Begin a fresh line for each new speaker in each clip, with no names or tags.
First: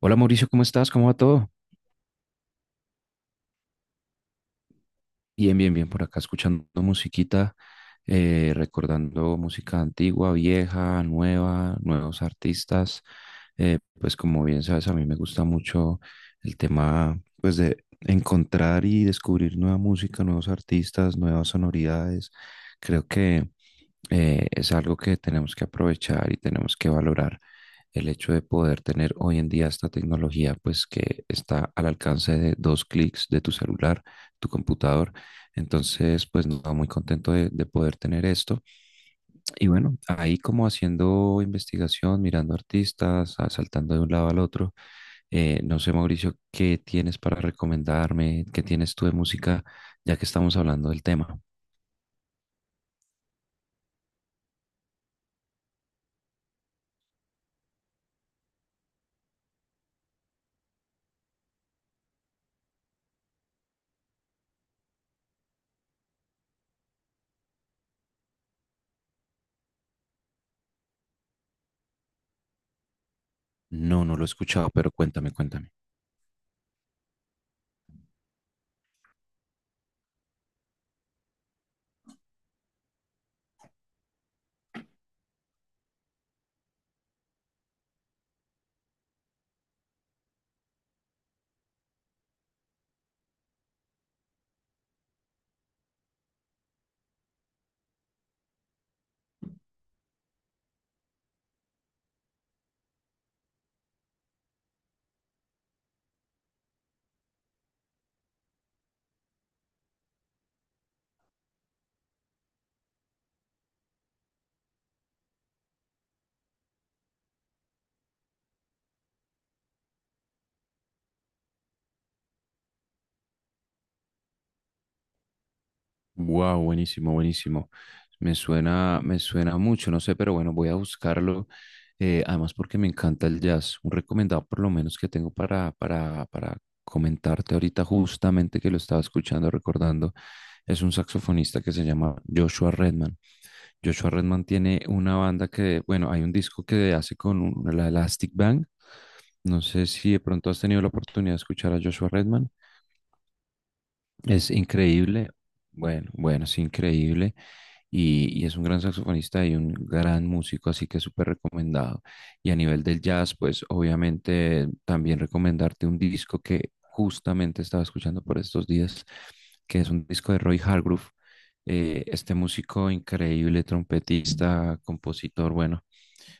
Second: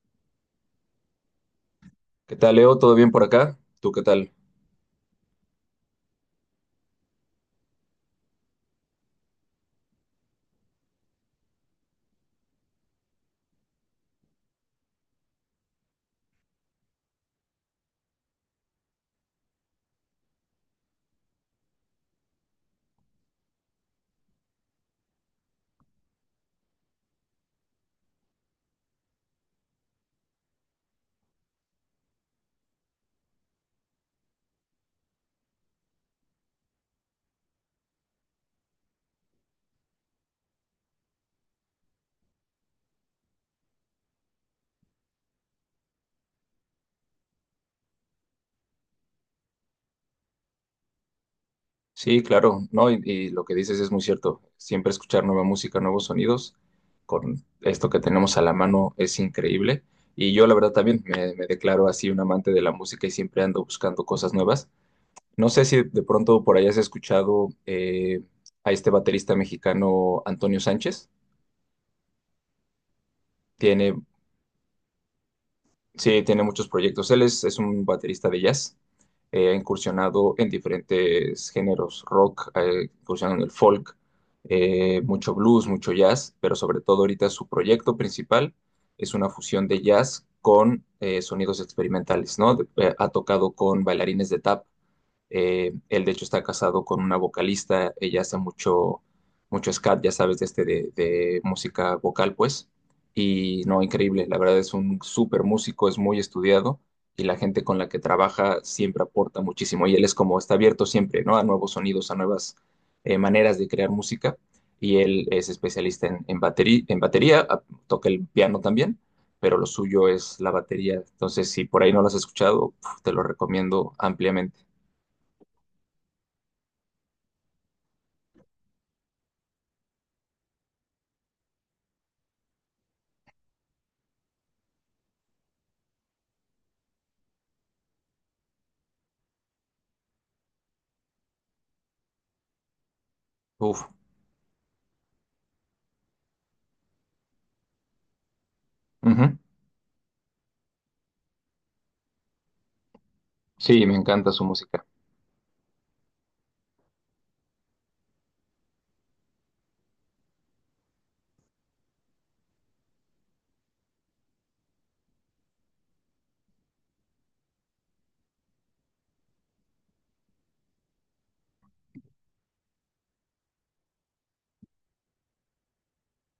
Hola Mauricio, ¿cómo estás? ¿Cómo va todo?
¿Qué tal, Leo? ¿Todo bien por acá? ¿Tú qué tal?
Bien, bien, bien, por acá escuchando musiquita, recordando música antigua, vieja, nueva, nuevos artistas. Pues como bien sabes, a mí me gusta mucho el tema pues de encontrar y descubrir nueva música, nuevos artistas, nuevas sonoridades. Creo que es algo que tenemos que aprovechar y tenemos que valorar el hecho de poder tener hoy en día esta tecnología, pues que está al alcance de dos clics de tu celular, tu computador. Entonces, pues no, muy contento de poder tener esto. Y bueno, ahí como haciendo investigación, mirando artistas, ah, saltando de un lado al otro. No sé, Mauricio, ¿qué tienes para recomendarme? ¿Qué tienes tú de música, ya que estamos hablando del tema?
Sí, claro, ¿no? Y lo que dices es muy cierto. Siempre escuchar nueva música, nuevos sonidos, con esto que tenemos a la mano es increíble. Y yo, la verdad, también me declaro así un amante de la música y siempre ando buscando cosas nuevas. No sé si de pronto por ahí has escuchado a este baterista mexicano, Antonio Sánchez. Tiene
No, no lo he escuchado, pero cuéntame, cuéntame.
sí, tiene muchos proyectos. Él es un baterista de jazz. Ha incursionado en diferentes géneros rock, ha incursionado en el folk, mucho blues, mucho jazz, pero sobre todo ahorita su proyecto principal es una fusión de jazz con sonidos experimentales, ¿no? Ha tocado con bailarines de tap, él, de hecho, está casado con una vocalista. Ella hace mucho, mucho scat, ya sabes, de de música vocal, pues. Y no, increíble. La verdad es un súper músico, es muy estudiado y la gente con la que trabaja siempre aporta muchísimo. Y él es como, está abierto siempre, ¿no? A nuevos sonidos, a nuevas maneras de crear música. Y él es especialista en batería, en batería, toca el piano también, pero lo suyo es la batería. Entonces, si por ahí no lo has escuchado, puf, te lo recomiendo ampliamente.
Wow, buenísimo, buenísimo. Me suena mucho, no sé, pero bueno, voy a buscarlo. Además, porque me encanta el jazz. Un recomendado por lo menos que tengo para comentarte ahorita, justamente que lo estaba escuchando, recordando, es un saxofonista que se llama Joshua Redman.
Uf,
Joshua Redman tiene una banda que, bueno, hay un disco que hace con la Elastic Band.
ujú.
No sé si de pronto has tenido la oportunidad de escuchar a Joshua Redman.
Sí, me encanta su
Es
música.
increíble, bueno, bueno, es increíble y es un gran saxofonista y un gran músico, así que súper recomendado. Y a nivel del jazz, pues obviamente también recomendarte un disco que justamente estaba escuchando por estos días, que es un disco de Roy Hargrove, este músico increíble, trompetista, compositor, bueno,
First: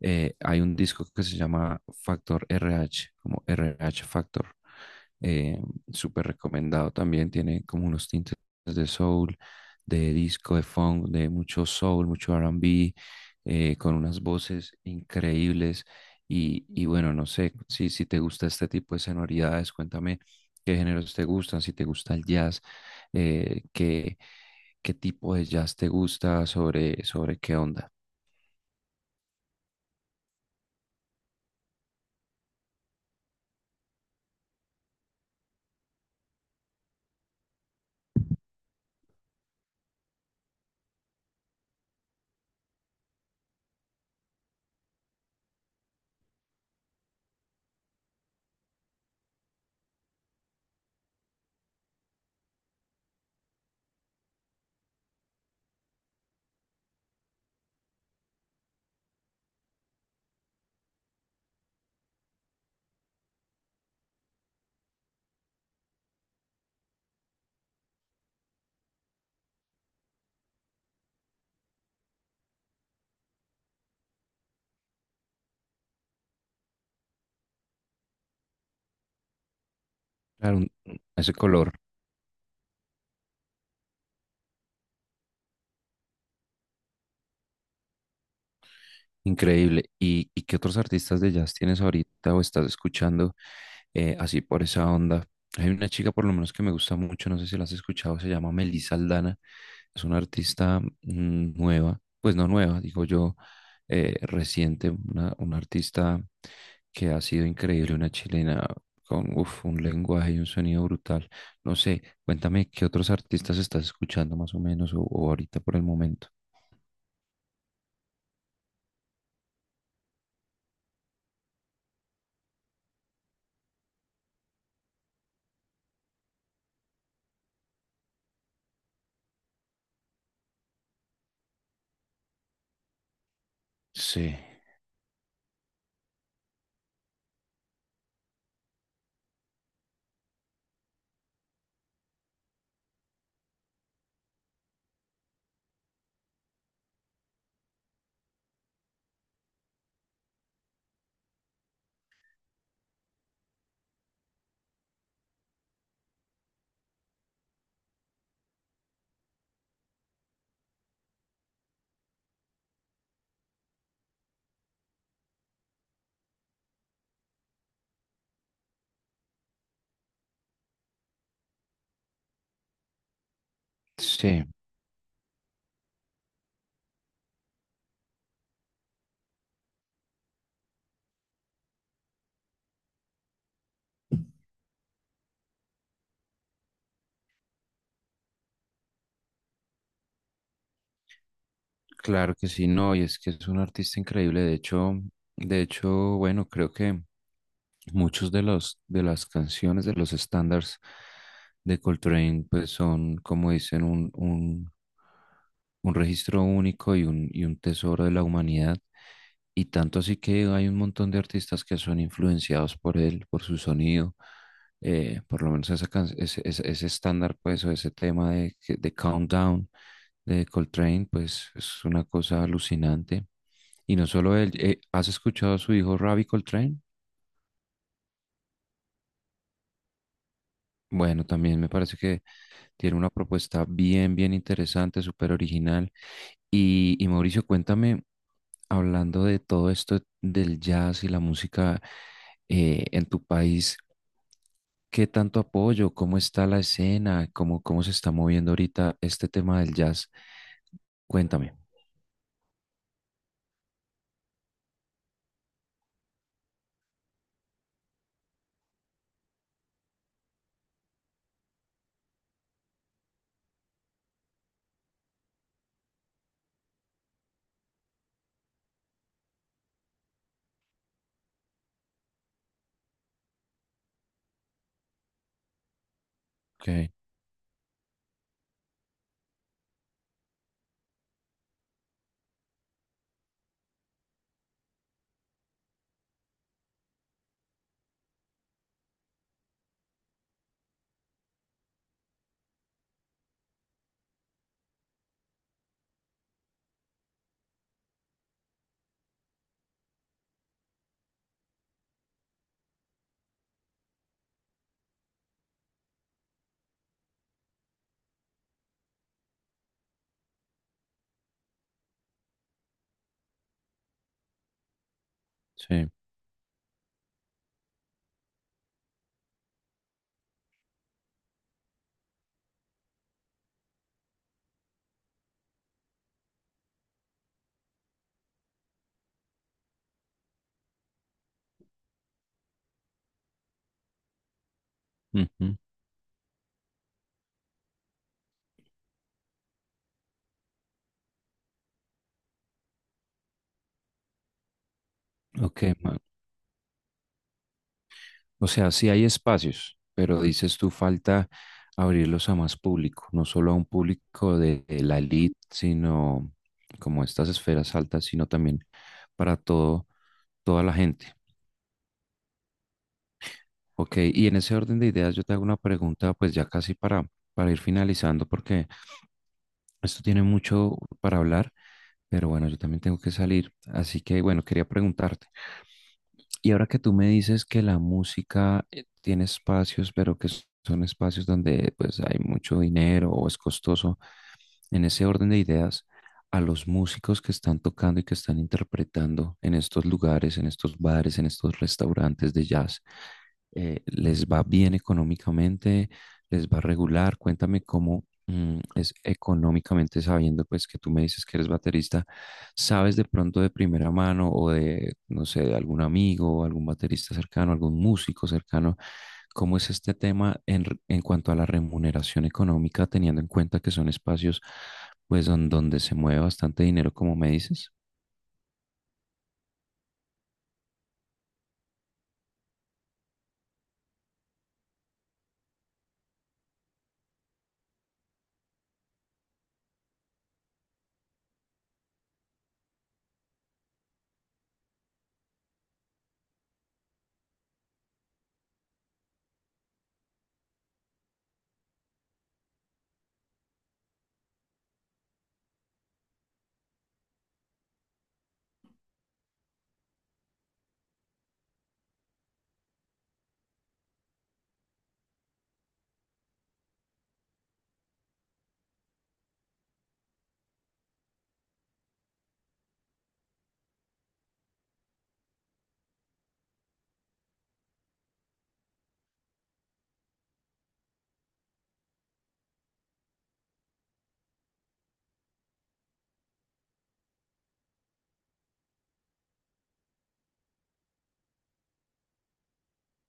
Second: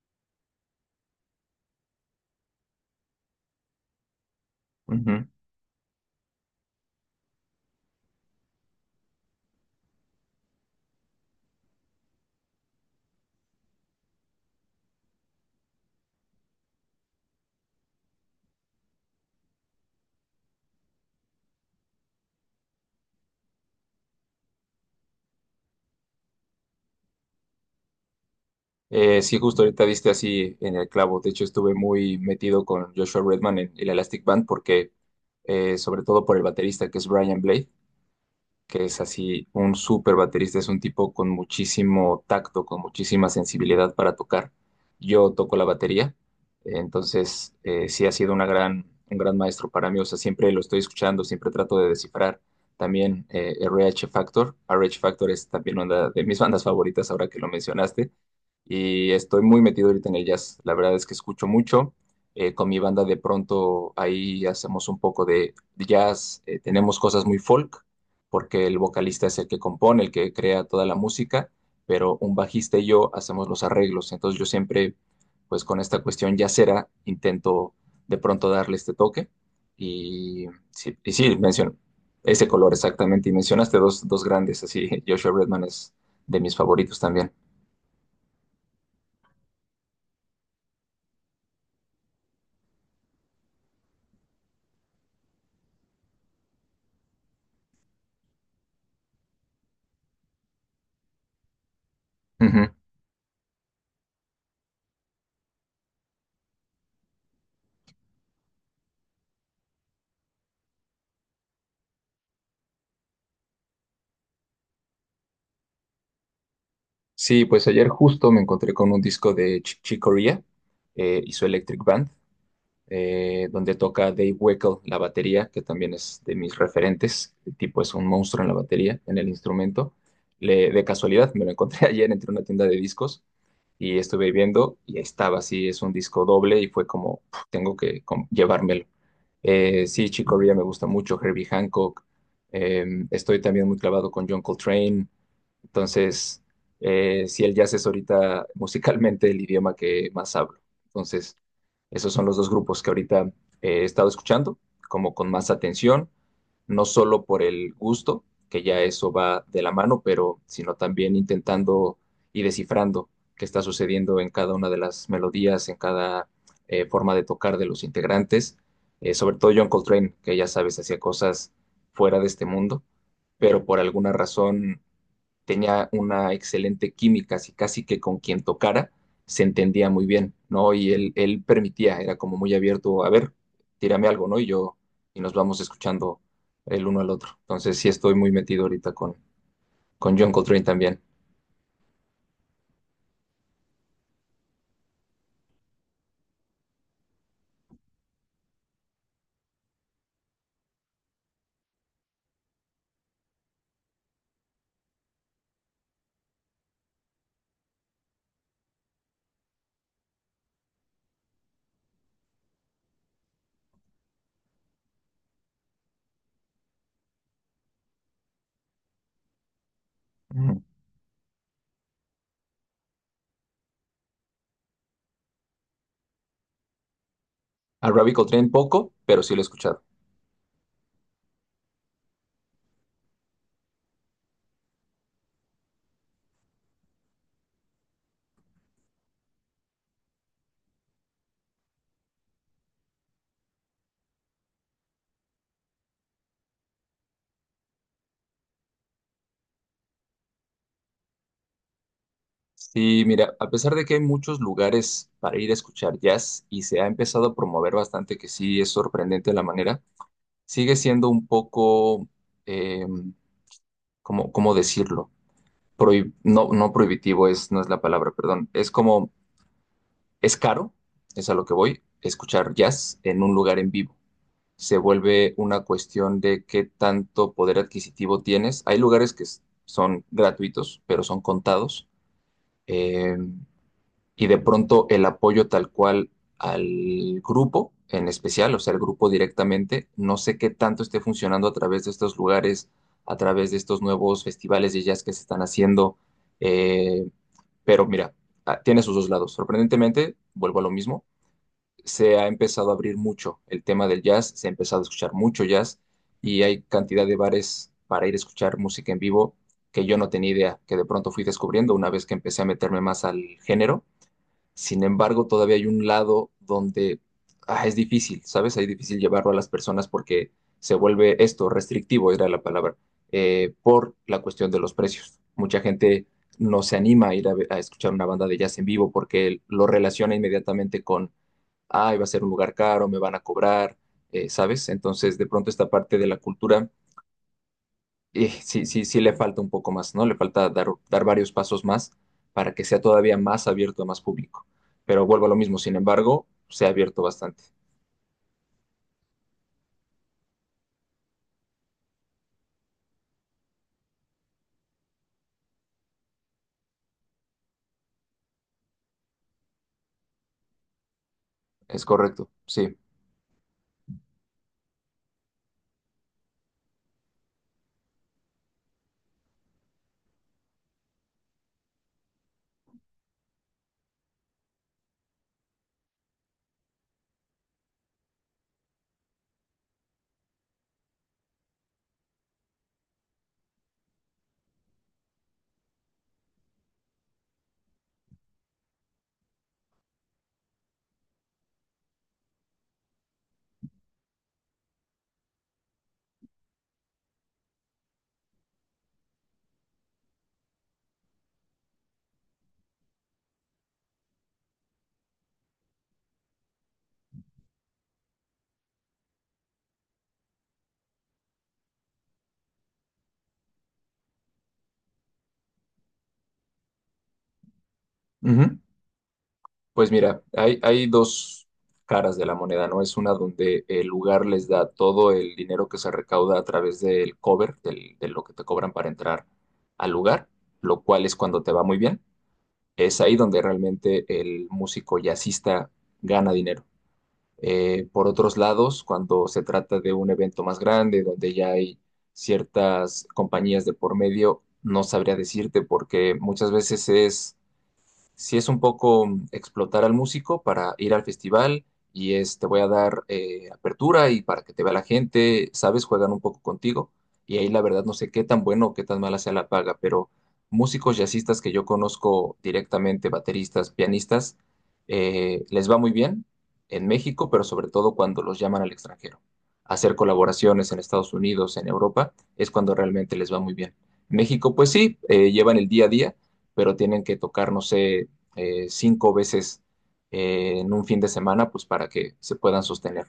hay un disco que se llama Factor RH, como RH Factor.
Ujú.
Eh, súper recomendado también, tiene como unos tintes de soul, de disco, de funk, de mucho soul, mucho R&B, con unas voces increíbles. Y bueno, no sé, si te gusta este tipo de sonoridades, cuéntame qué géneros te gustan, si te gusta el jazz, eh, qué, qué tipo de jazz te gusta, sobre qué onda.
Sí, justo ahorita diste así en el clavo. De hecho, estuve muy metido con Joshua Redman en el Elastic Band porque, sobre todo por el baterista que es Brian Blade, que es así un súper baterista, es un tipo con muchísimo tacto, con muchísima sensibilidad para tocar. Yo toco la batería, entonces sí ha sido una gran, un gran maestro para mí, o sea, siempre lo estoy escuchando, siempre trato de descifrar. También R H Factor, R H Factor es también una de mis bandas favoritas ahora que lo mencionaste y estoy muy metido ahorita en el jazz. La verdad es que escucho mucho. Con mi banda de pronto ahí hacemos un poco de jazz. Tenemos cosas muy folk, porque el vocalista es el que compone, el que crea toda la música, pero un bajista y yo hacemos los arreglos. Entonces yo siempre, pues con esta cuestión jazzera, intento de pronto darle este toque. Y
Claro,
sí, y
ese
sí,
color.
menciono ese color exactamente. Y mencionaste dos, dos grandes, así Joshua Redman es de mis favoritos también.
Increíble. ¿Y qué otros artistas de jazz tienes ahorita o estás escuchando, así por esa onda? Hay una chica por lo menos que me gusta mucho, no sé si la has escuchado, se llama Melissa Aldana. Es una artista nueva, pues no nueva, digo yo, reciente, una artista que ha sido increíble, una chilena con un lenguaje y un sonido brutal. No sé, cuéntame qué otros artistas estás escuchando más o menos o ahorita por el momento.
Sí, pues ayer justo me encontré con un disco de Ch Chick Corea y su Electric Band, donde toca Dave Weckl la batería, que también es de mis referentes. El tipo es un monstruo en la batería, en el instrumento. De casualidad me lo encontré ayer, entre una tienda de discos y estuve
Sí,
viendo y ahí estaba. Sí, es un disco doble y fue como, "Puf, tengo que llevármelo." Sí, Chick Corea me gusta mucho, Herbie Hancock, eh, estoy también muy clavado con John Coltrane, entonces, si el jazz es ahorita musicalmente el idioma que más hablo. Entonces, esos son los dos grupos que ahorita he estado escuchando, como con más atención, no solo por el gusto, que ya eso va de la mano, pero sino también intentando y descifrando qué está sucediendo en cada una de las melodías, en cada forma de tocar de los integrantes. Sobre todo John Coltrane, que ya sabes, hacía cosas fuera de este mundo, pero por alguna
sí.
razón tenía una excelente química, así casi que con quien tocara se entendía muy bien, ¿no? Y él permitía, era como muy abierto, a ver, tírame algo, ¿no? Y yo, y nos vamos escuchando el uno al otro. Entonces sí estoy muy metido ahorita con John Coltrane también.
Claro que sí, no, y es que es un artista increíble. De hecho, bueno, creo que muchos de los de las canciones de los estándares de Coltrane pues son como dicen un registro único y un tesoro de la humanidad, y tanto así que hay un montón de artistas que son influenciados por él, por su sonido, por lo menos ese estándar pues o ese tema de Countdown de
Mm.
Coltrane pues es una cosa alucinante, y no solo él. ¿Has escuchado a su hijo Ravi Coltrane?
A Robbie Coltrane poco, pero sí lo he escuchado.
Bueno, también me parece que tiene una propuesta bien, bien interesante, súper original. Y Mauricio, cuéntame, hablando de todo esto del jazz y la música, en tu país, ¿qué tanto apoyo? ¿Cómo está la escena? ¿Cómo se está moviendo ahorita este tema del jazz? Cuéntame.
Sí, mira, a pesar de que hay muchos lugares para ir a escuchar jazz y se ha empezado a promover bastante, que sí es sorprendente la manera, sigue siendo un poco, eh, ¿cómo, cómo decirlo? No, no prohibitivo es, no es la palabra, perdón. Es como, es caro, es a lo que voy, escuchar jazz en un lugar en vivo. Se vuelve una cuestión de qué
Ok,
tanto poder adquisitivo tienes. Hay lugares que son gratuitos, pero son contados. eh, y de pronto el apoyo tal cual al grupo en especial, o sea, el grupo directamente, no sé qué tanto esté funcionando a través de estos lugares, a través de estos nuevos festivales de jazz que se están haciendo. Eh, pero mira, ah, tiene sus dos lados. Sorprendentemente, vuelvo a lo mismo, se ha empezado a abrir mucho el tema del jazz, se ha empezado a escuchar mucho jazz y hay cantidad de bares para ir a escuchar música en vivo que yo no tenía idea, que de pronto fui descubriendo una vez que empecé a meterme más al género. Sin embargo, todavía hay un
sí.
lado donde ah, es difícil, ¿sabes? Es difícil llevarlo a las personas porque se vuelve esto restrictivo, era la palabra, por la cuestión de los precios. Mucha gente no se anima a ir a, a escuchar una banda de jazz en vivo porque lo relaciona inmediatamente con, ay, va a ser un lugar caro, me van a cobrar, ¿sabes? Entonces, de pronto
Ujú.
esta parte de la cultura sí, sí le falta un poco más, ¿no? Le falta dar, dar varios pasos más para que sea todavía más abierto a más público. Pero vuelvo a lo mismo,
Ok,
sin embargo, se ha abierto bastante.
o sea, sí hay espacios, pero dices tú falta abrirlos a más público, no solo a un público de la elite, sino como estas esferas altas, sino también para todo, toda la gente.
Es correcto, sí.
Ok, y en ese orden de ideas yo te hago una pregunta, pues ya casi para, ir finalizando, porque esto tiene mucho para hablar, pero bueno, yo también tengo que salir. Así que bueno, quería preguntarte. Y ahora que tú me dices que la música, tiene espacios, pero que son espacios donde pues hay mucho dinero o es costoso, en ese orden de ideas, a los músicos que están tocando y que están interpretando en estos lugares, en estos bares, en estos restaurantes de jazz, ¿Les va bien económicamente? ¿Les va regular? Cuéntame cómo es económicamente, sabiendo, pues, que tú me dices que eres baterista, ¿sabes de pronto de primera mano o de, no sé, de algún amigo, algún baterista cercano, algún músico cercano? ¿Cómo es este tema en cuanto a la remuneración económica, teniendo en cuenta que son espacios, pues, donde se mueve bastante dinero, como me dices?
Ujú. Pues mira, hay dos caras de la moneda, ¿no? Es una donde el lugar les da todo el dinero que se recauda a través del cover, de lo que te cobran para entrar al lugar, lo cual es cuando te va muy bien. Es ahí donde realmente el músico jazzista gana dinero. Por otros lados, cuando se trata de un evento más grande, donde ya hay ciertas compañías de por medio, no sabría decirte porque muchas veces es sí es un poco explotar al músico para ir al festival y es, te voy a dar apertura y para que te vea la gente, sabes, juegan un poco contigo. Y ahí la verdad no sé qué tan bueno o qué tan mala sea la paga, pero músicos jazzistas que yo conozco directamente, bateristas, pianistas, les va muy bien en México, pero sobre todo cuando los llaman al extranjero. Hacer colaboraciones en Estados Unidos, en Europa, es cuando realmente les va muy bien. México, pues sí, llevan el día a día pero tienen que tocar, no sé, cinco veces en un fin de semana, pues para que se puedan sostener.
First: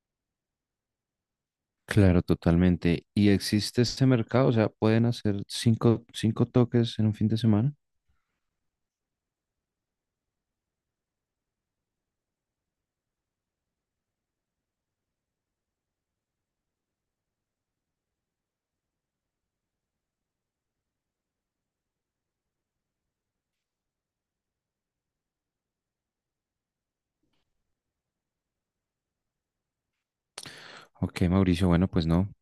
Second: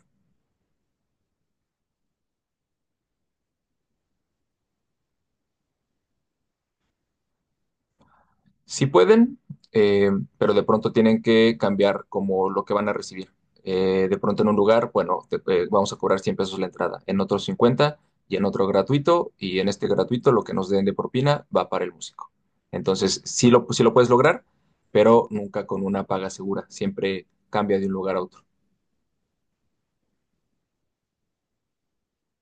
Claro, totalmente. ¿Y existe este mercado? O sea, ¿pueden hacer cinco toques en un fin de semana?
Sí pueden, eh, pero de pronto tienen que cambiar como lo que van a recibir. De pronto en un lugar, bueno, vamos a cobrar 100 pesos la entrada, en otro 50 y en otro gratuito, y en este gratuito lo que nos den de propina va para el músico. Entonces, sí lo puedes lograr, pero nunca con una paga segura, siempre cambia de un lugar a otro.
Ok, Mauricio, bueno, pues no,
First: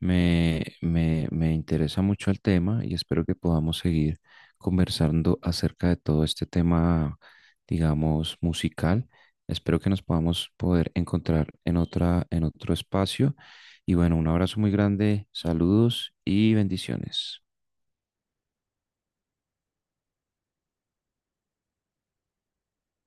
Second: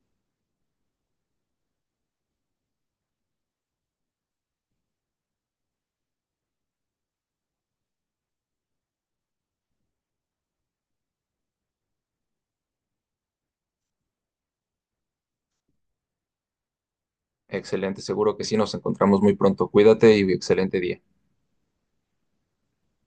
me interesa mucho el tema y espero que podamos seguir conversando acerca de todo este tema, digamos, musical. Espero que nos podamos poder encontrar en otra, en otro espacio. Y bueno, un abrazo muy grande, saludos y bendiciones.
Excelente, seguro que sí, nos encontramos muy pronto. Cuídate y excelente día.